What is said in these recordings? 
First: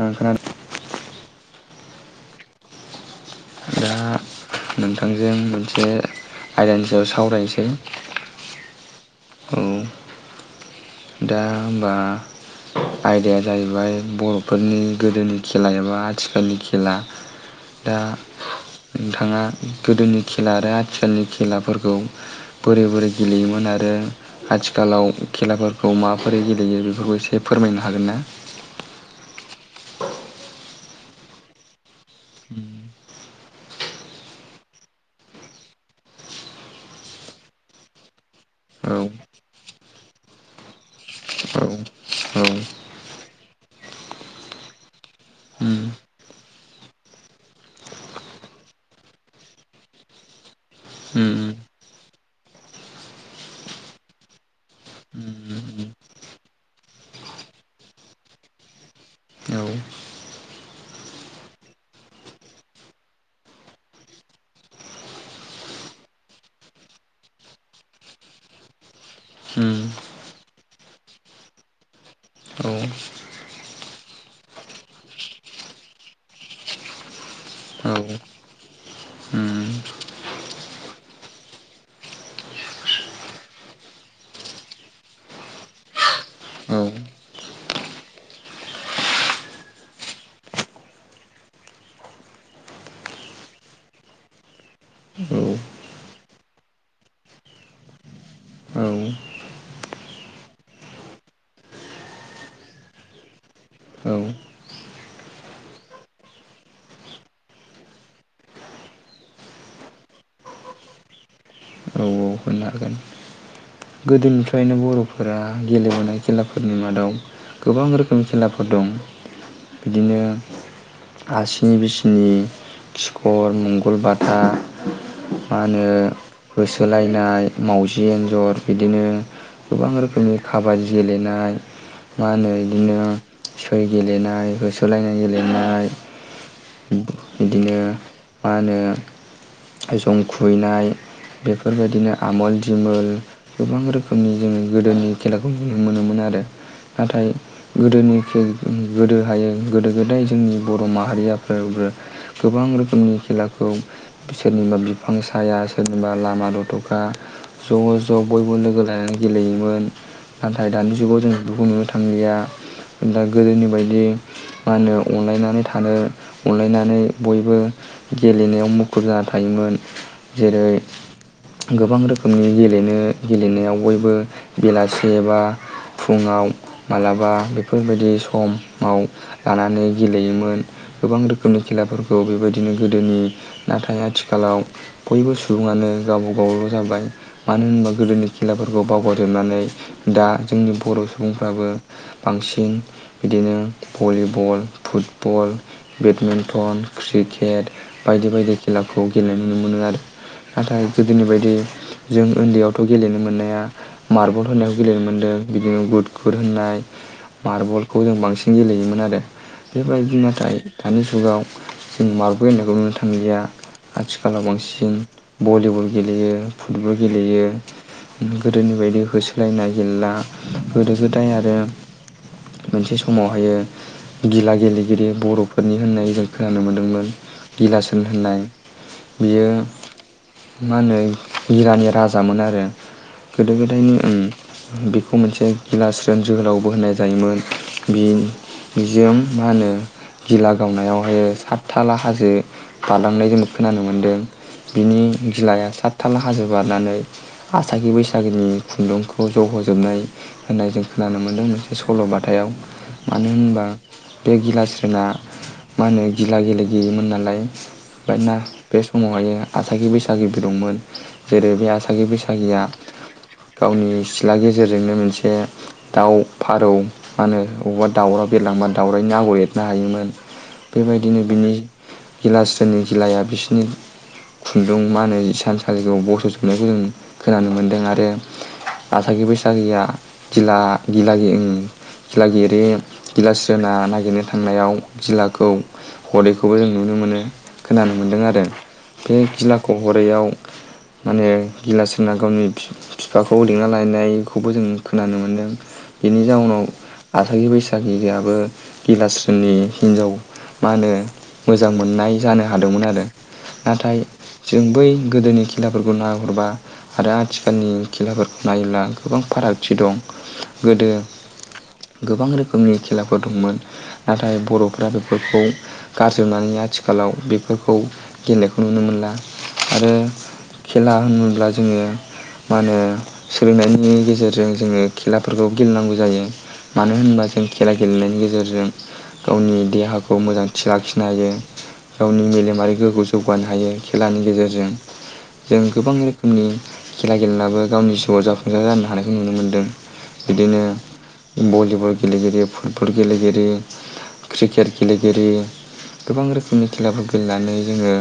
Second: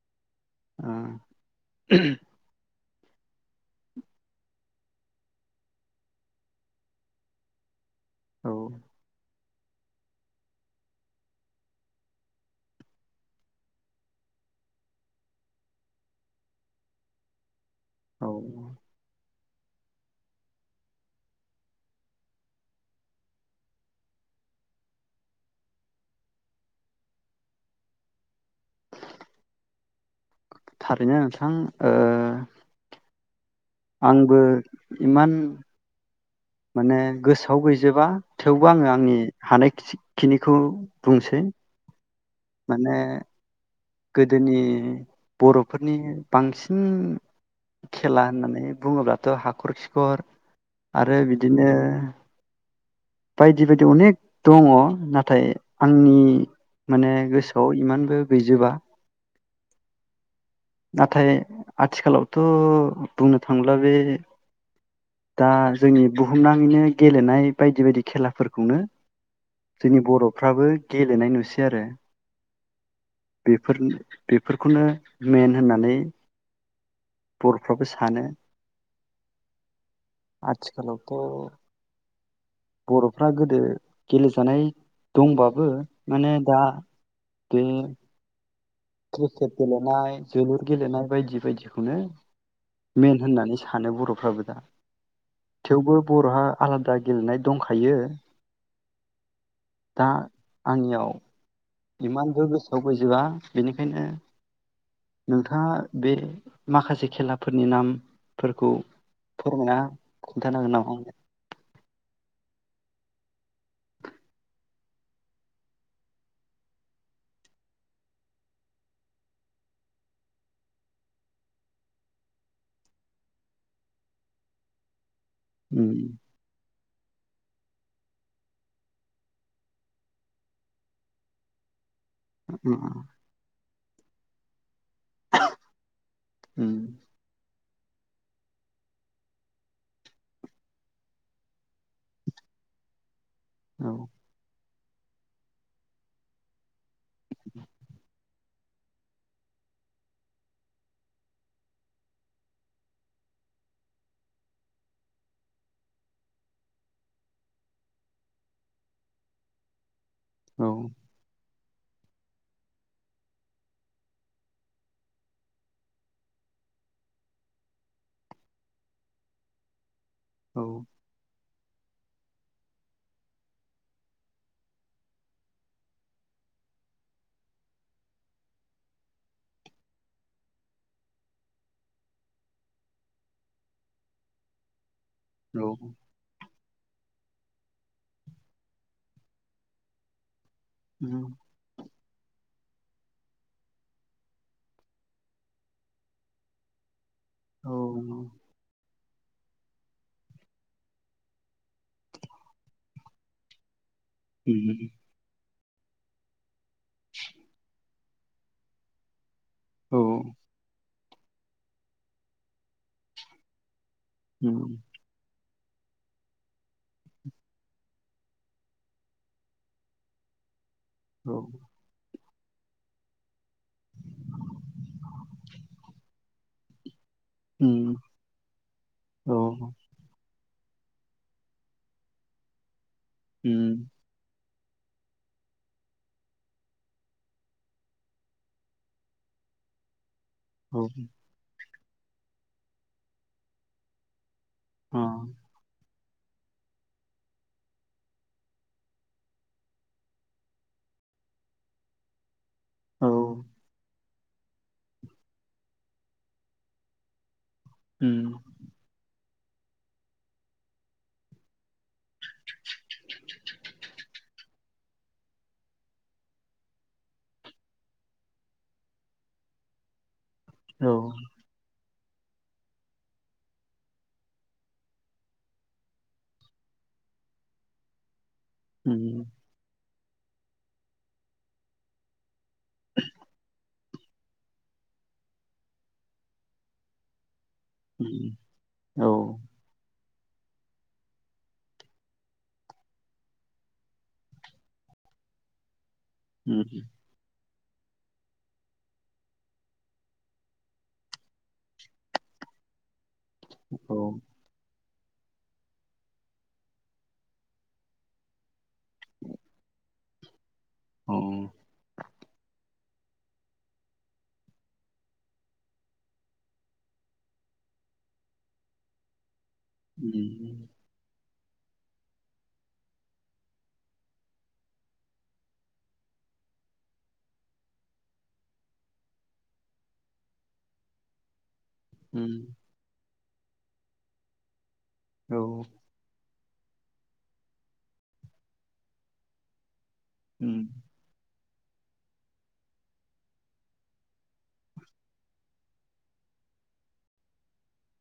ओं खोनादों ओ दा नोंथांजों मोनसे आयदानि सायाव सावरायनोसै औ औ दा होनबा आयदाया जाहैबाय बर'फोरनि गोदोनि खेला एबा आथिखालनि खेला दा औ नोंथाङा गोदोनि खेला आरो आथिखालनि खेलाफोरखौ बोरै बोरै गेलेयोमोन आरो आथिखालाव खेलाफोर खौ माबोरै गेलेयो बेफोरखौ एसे फोरमायनो हागोन ना? थारैनो नोंथां ओ उम आंबो इमान माने गोसोआव गैजोबा थेवबो आङो औ आंनि हानाय खिनिखौ बुंसै औ उम माने गोदोनि बर'फोरनि उम बांसिन खेला होननानै बुङोब्लाथ' हाखर खिखर आरो बिदिनो बायदि बायदि अनेख दङ उम नाथाय आंनि माने गोसोआव इमानबो गैजोबा उम औ नाथाय आथिखालावथ' बुंनो थांब्ला बे दा जोंनि बुहुमनाङैनो गेलेनाय बायदि बायदि खेलाफोरखौनो उम जोंनि बर'फ्राबो गेलेनाय नुसै आरो औ बेफोर बेफोरखौनो मेन होननानै बर'फ्राबो औ सानो उम आथिखालावथ' बर'फ्रा गोदो गेलेजानाय दंबाबो माने दा औ बे क्रिकेट गेलेनाय जोलुर गेलेनाय बायदि बायदिखौनो मेन होननानै सानो बर'फ्राबो दा थेवबो बर'हा आलादा गेलेनाय दंखायो औ दा आंनियाव इमानबो गोसोआव बैजोबा बेनिखायनो औ नोंथाङा बे माखासे खेलाफोरनि नामफोरखौ फोरमायना खिन्थानो हागोन नामा आंनो आव होननो हागोन गोदोनिफ्रायनो बर'फोरा गेलेबोनाय खेलाफोरनि मादाव गोबां रोखोमनि खेलाफोर दं बिदिनो आसिनि बिसिनि खिखर मंगलबाथा मा होनो उम बिसो सोलायनाय मावजि एन्जर बिदिनो गोबां रोखोमनि खाबादि गेलेनाय मा होनो इदिनो उम बि गेलेनाय हो सोलायनाय गेलेनाय उम बिदिनो मा होनो जं खुबैनाय बेफोरबायदिनो आमोल दिमोल गोबां औ रोखोमनि जोङो गोदोनि खेलाखौ नुनो‌ मोनोमोन आरो नाथाय गोदोनि गोदो हायो गोदो गोदाय जोंनि बर' माहारियाफोरो गोबां रोखोमनि खेलाखौ सोरनिबा बिफां साया सोरनिबा ला लामा दथ'खा ज' ज' बयबो लोगो लानानै गेलेयोमोन औ नाथाय दानि जुगाव जों बेुखौ नुनो थांलिया दा गोदोनि बायदि मा होनो अनलायनानै थानो अनलायनानै बयबो गेलेनायाव मुखुब जाना थायोमोन औ जेरै गोबां रोखोमनि गेलेनो गेलेनायाव बयबो बेलासे बा फुङाव मालाबा बेफोरबायदि समाव लानानै गेलेयोमोन गोबां रोखोमनि खेलाफोरखौ बेबायदिनो गोदोनि नाथाय आथिखालाव बयबो औ सुबुङानो गाव गावल' जाबाय मानो होनबा गोदोनि खेलाफोरखौ बावगारजोबनानै दा जोंनि बर' उम सुबुंफ्राबो बांसिन बिदिनो भलिबल फुटबल बेडमिन्टन औ क्रिकेट बायदि बायदि खेला खौ गेलेनाय नुनो मोनो आरो नाथाय गोदोनि बायदि जों उन्दैयावथ' गेलेनो मोननाया मार्बल होननायाव उम गेलेनो मोन्दों बिदिनो गुद गुुर होननाय मार्बल खौ जों बांसिन गेलेयोमोन आरो औ बेबदिनो दायो दानि जुगाव जों मारबल बानायखौ नुनो थांलिया आथिखालाव उम बांसिन बलिबोल गेलेयो फुटबल गेलेयो गोदोनि बायदि होसोलायनाय गेलेला गोदो गोदाय औ आरो मोनसे समावहायो गिला गेलेगिरि बर'फोरनि होननाय जोंखौ खोनानो मोनदोंमोन उम गिलासोन होननाय औ बियो मा होनो बिरानि राजामोन आरो गोदो गोदायनि उम बेखौ मोनसे गिलास रोन जोहोलावबो होनाय जायोमोन बि बिजों मा होनो गिला औ गावनायावहायो सात थाला हाजो बारलांनाय जों खोनानो मोन्दों बिनि अ सातथाल हाजो बारनानै आसागि बैसागिनि खुन्दुंखौ जहजोबनाय होननाय जों खोनानो मोनदों मोनसे सल'बाथाव औ मानो होनोबा बे गिलास्रोमंना मा होनो गिला गेले गिरिमोन नालाय उम नोना बे समावहायो आसागि बैसागि बागिबो दंमोन जेरै बे आसागि बैसागिया गावनि सिथ्ला गेजेरजोंनो मोनसे दाउ फारौ मा होनो अबावबा दाउराव बेरलांबा दाउरनि आगर एरनो हायोमोन औ बेबायदिनो बिनि गिलास्रोननि गिलाया बिसोरनि खुंन मा होनो सानसालिआव बस'जोबनायखौ जों खोनानो मोन्दों आरो आरो आसागि उम बैसागिया गिला गिला गिला ओं गिरे गिलास्रोना नागिरनो थांनायाव गिलाखौ हरैखौबो जों नुनो मोनो। खोनानो मोन्दों उम आरो औ बे गिला हरैयाव माने गिलास्रोना गावनि बिफाखौ लिंना लायनायखौबो जों खोनानो मोन्दों बेनि उम जाउनाव आसागि बैसा जाखिजायाबो गिलास्रिनि हिनजाव मा होनो मोजां मोननाय जानो हादोंमोन आरो नाथाय औ जों बै गोदोनि खेलाफोरखौ नायहरबा आरो आथिखालनि खेलाफोरखौ नायोब्ला गोबां फारागथि दं गोदो गोबां रोखोमनि खेलाफोर दंमोन नाथाय बर'फ्रा बेफोरखौ गारजोबनानै आथिखालाव बेफोरखौ गेलेनायखौ नुनो मोनला आरो उम खेला होनोब्ला ज जोङो मा होनो सोलोंनायनि गेजेरजों जोङो खेलाफोरखौ गेलेनांगौ जायो मानो होनबा जों खेला गेलेनायनि गेजेरजों गावनि देहाखौ मोजांथि लाखिनो हायो। गावनि मेलेमारि गोग्गोजों जौगानो हायो। खेलानि गेजेरजों औ जों गोबां रोखोम रनि खेला गेलेेनाबो गावनि जिउआव जाफुंसार जानो हानायखौ नुनो मोन्दों बिदिनो उम भलिबल गेलेगिरि फुटबल गेलेगिरि क्रिकेट गेलेगिरि गोबां रोखोमनि खेलाफोर गेलेनानै जोङो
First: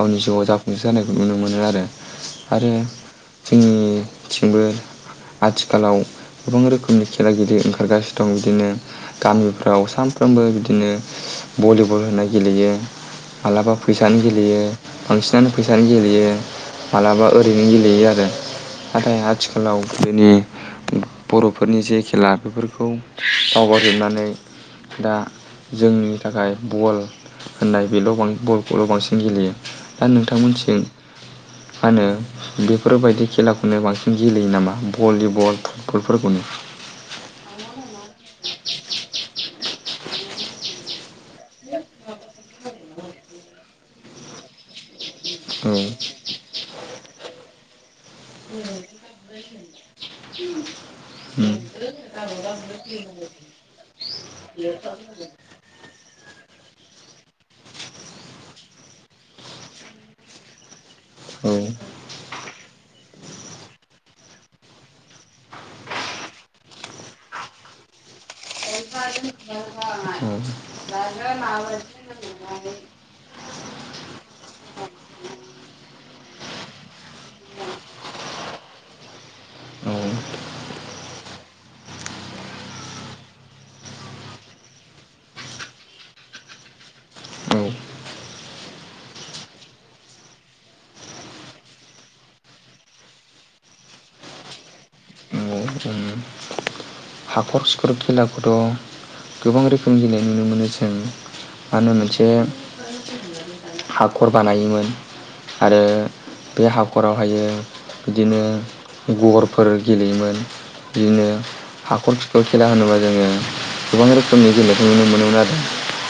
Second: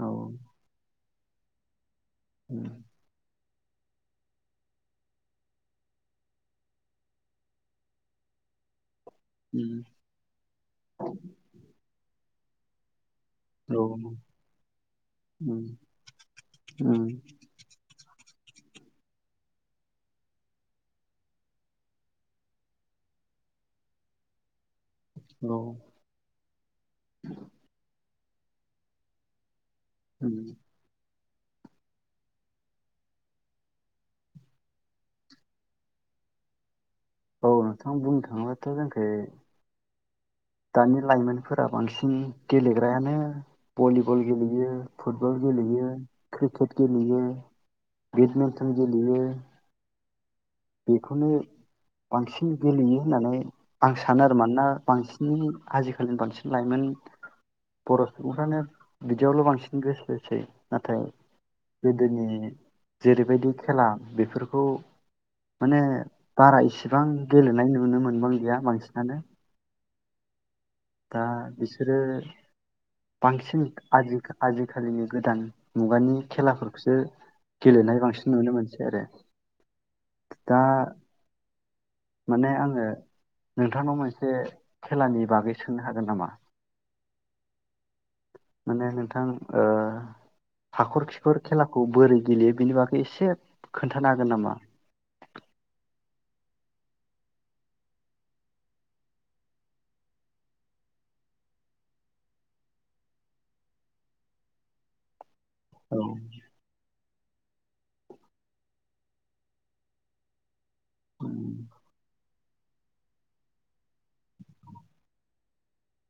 औ अ जाफुंसे जानायखौ नुनो मोनो आरो उम आरो जोंनिथिंबो आथिखालाव गोबां रोखोमनि खेला गेले ओंखारगासिनो दं इदिनो गामिफ्राव उम सानफ्रोमबो बिदिनो भलिबल बल होनाय गेलेयो माब्लाबा औ फैसानि गेलेयो बांसिनानो उम फैसानि गेलेयो उम मालाबा ओरैनो गेलेयो गेलेयो आरो नाथाय आथिखालाव गोदोनि बर'फोरनि जे खेला बेफोरखौ बावगारजोबनानै दा औ जोंनि थाखाय बल होननाय बेल' बांसिन बल खौल' बांसिन गेलेयो दा उम, नोंथांमोनथिं मा होनो बेफोरबायदि खेलाखौनो बांसिन गेलेयो नामा भलिबल फुटबलफोरखौनो? औ नोंथाङा बुंनो थाङोब्लाथ' जोंखि दानि लाइमोन फोरा बांसिन गेलेदो प्रायानो बलिबल गेलेयो फुटबल औ गेलेयो क्रिकेट गेलेयो लेयो बेडमिन्टन गेलेयो बेखौनो उम बांसिन गेलेयो होननानै आं सानो आरो मानोना बांसिनै आजिखालिनि बांसिन लाइमोन बर' सुबुंफ्रानो बिदियावल' बांसिन गोसो होसै नाथाय औ गोदोनि जेरैबायदि खेला बेफोरखौ माने बारा इसिबां गेलेनाय नुनो मोनबां गैया बांसिनानो दा [inaudible] बिसोरो बांसिन [unintelligible] आजिखालिनि गोदान मुगानि खेलाफोरखौसो गेलेनाय बांसिन नुनो मोनसै आरो औ दा माने आङो नोंथांनाव मोनसे खेलानि बागै सोंनो हागोन नामा औ माने नोंथां ओ हाखर खिखर खेलाखौ बोरै गेलेयो बेनि बागै एसे खोन्थानो हागोन नामा औ हाखर सिखर खेलाखौथ' गोबां रोखोम गेलेनाय नुनो मोनो जों मा होनो मोनसे हाखर बानायोमोन आरो औ बे हाखराव ओमफ्रायो बिदिनो गरफोर गेलेयोमोन बिदिनो उम हाखर खिखर खेला होनोबा जोङो गोबां रोखोमनि गेलेनायखौ नुनो मोनोमोन आरो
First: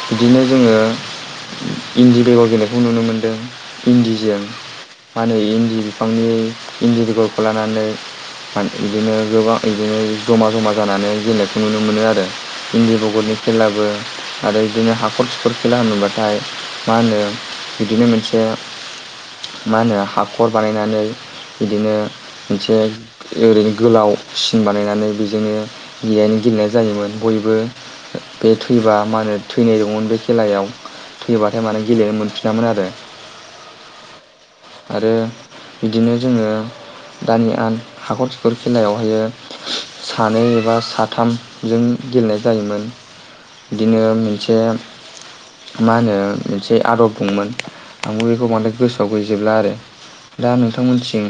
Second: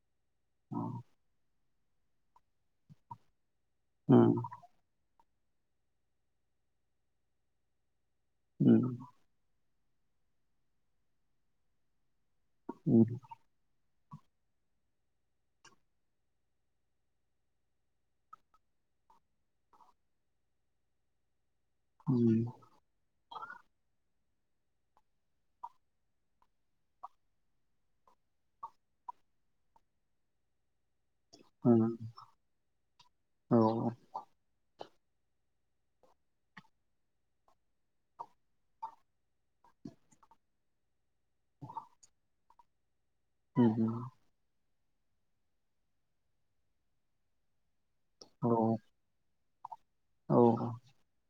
बिदिनो जोङो इन्दि बेगर गेलेनायखौ नुनो मोनदों उम इन्दिजों माानो इन्दि बिफांनि इन्दि बेगरखौ लानानै म उम इदिनो गोबां इदिनो जमा जमा जानानै गेलेनायखौ नुनो मोनो आरो इन्दि उम बेगरनि खेलाबो आरो बिदिनो हाखर खिखर खेला होनोबाथाय मा होनो इदिनो मोनसे मा होनो हाखर बानायनानै इदिनो उम मोनसे ओरैनो गोलाव सिन बानायनानै बेजोंनो गेलनो गेलेनाय जायोमोन बयबो बे थैबा मा होनो थैनाय दंमोन बे खेलायाव थैबाथाय माने उम गेलेनो मोन यामोन आरो औ आरो इदिनो जोङो दानि आ हाखर खिखर खेलायावहायो सानै एबा साथामजों गेलेनाय जायोमोन उम बिदिनो मोनसे मा होनो मोनसे आदब दंमोन आंबो बेखौ औ बांद्राय गोसोआव गैजोबला आरो औ दा नोंथांमोनसिं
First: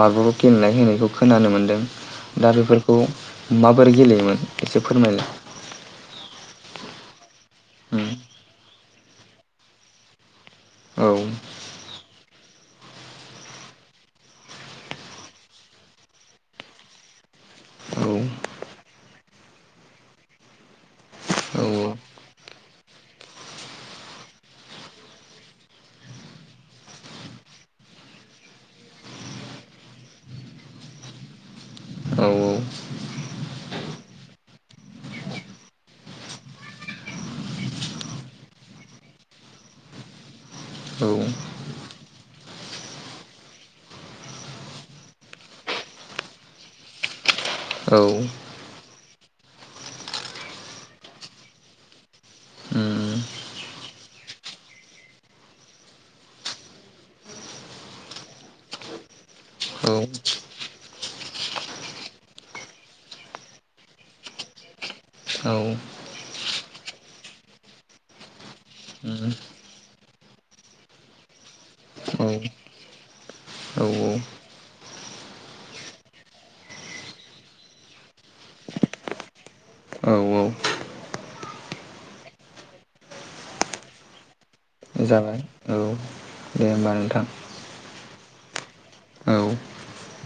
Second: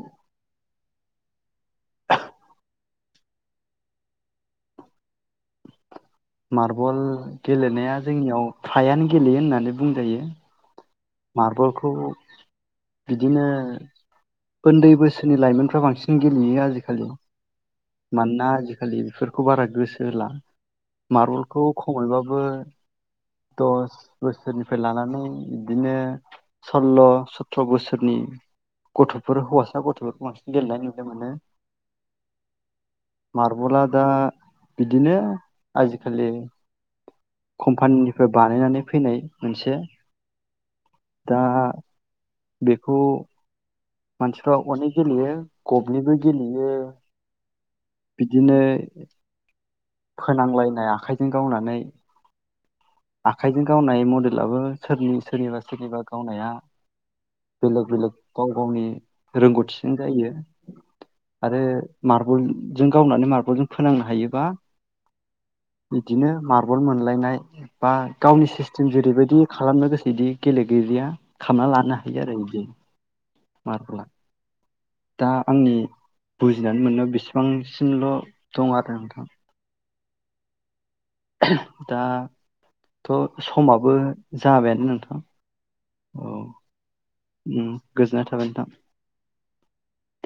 मारबल गेलेनाय होनायखौ खोनानो मोनदों दा बेफोर बे खौ माबोरै गेलेयोमोन एसे फोरमायलाय मार्बल गेलेनाया उम जोंनियाव फ्रायानो गेलेयो होननानै बुंजायो औ मार्बलखौ बिदिनो उन्दै बोसोरनि लाइमोनफ्रा बांसिन गेलेयो आजिखालि औ मानोना आजिखालि बेफोर खौ बारा गोसो होला मारबलखौ औ खमैबाबो दस बोसोरनिफ्राय लानानै बिदिनो सल्ल' सथ्र' बोसोरनि गथ'फोर हौवासा गथ'फोरखौ बांसिन गेलेनाय नुनो मोनो औ मारबला दा बिदिनो आजिखालि कम्पानिनिफ्राय बानायनानै फैनाय मोनसे औ दा बेखौ मानसिफ्रा अनेक गेलेयो गबनिबो गेलेयो औ बिदिनो फोनांलायनाय आखाइजों गावनानै उम आखाइजों गावनाय मडेलाबो सोरनि सोरनिबा सोरनिबा गावनाया बेलेग बेलेग गाव गावनि रोंगौथिजों औ औ जायो आरो मार्बलजों गावनानै मार्बलजों फोनांनो हायोबा उम बिदिनो मार्बल मोनलायनाय बा गावनि जों जेरैबायदि खालामनो गोसो बिदि गेलेगिरिया खालामना लानो हायो आरो औ बिदि मारबला औ दा आंनि बुजिनानै मोननायाव बेसेबांसिमल' दं आरो नोंथां औ औ दाथ' समाबो जाबायानो नोंथां जाबाय औ औ दे होमबा नोंथां गोजोननाय थाबाय [unintelligible] औ दे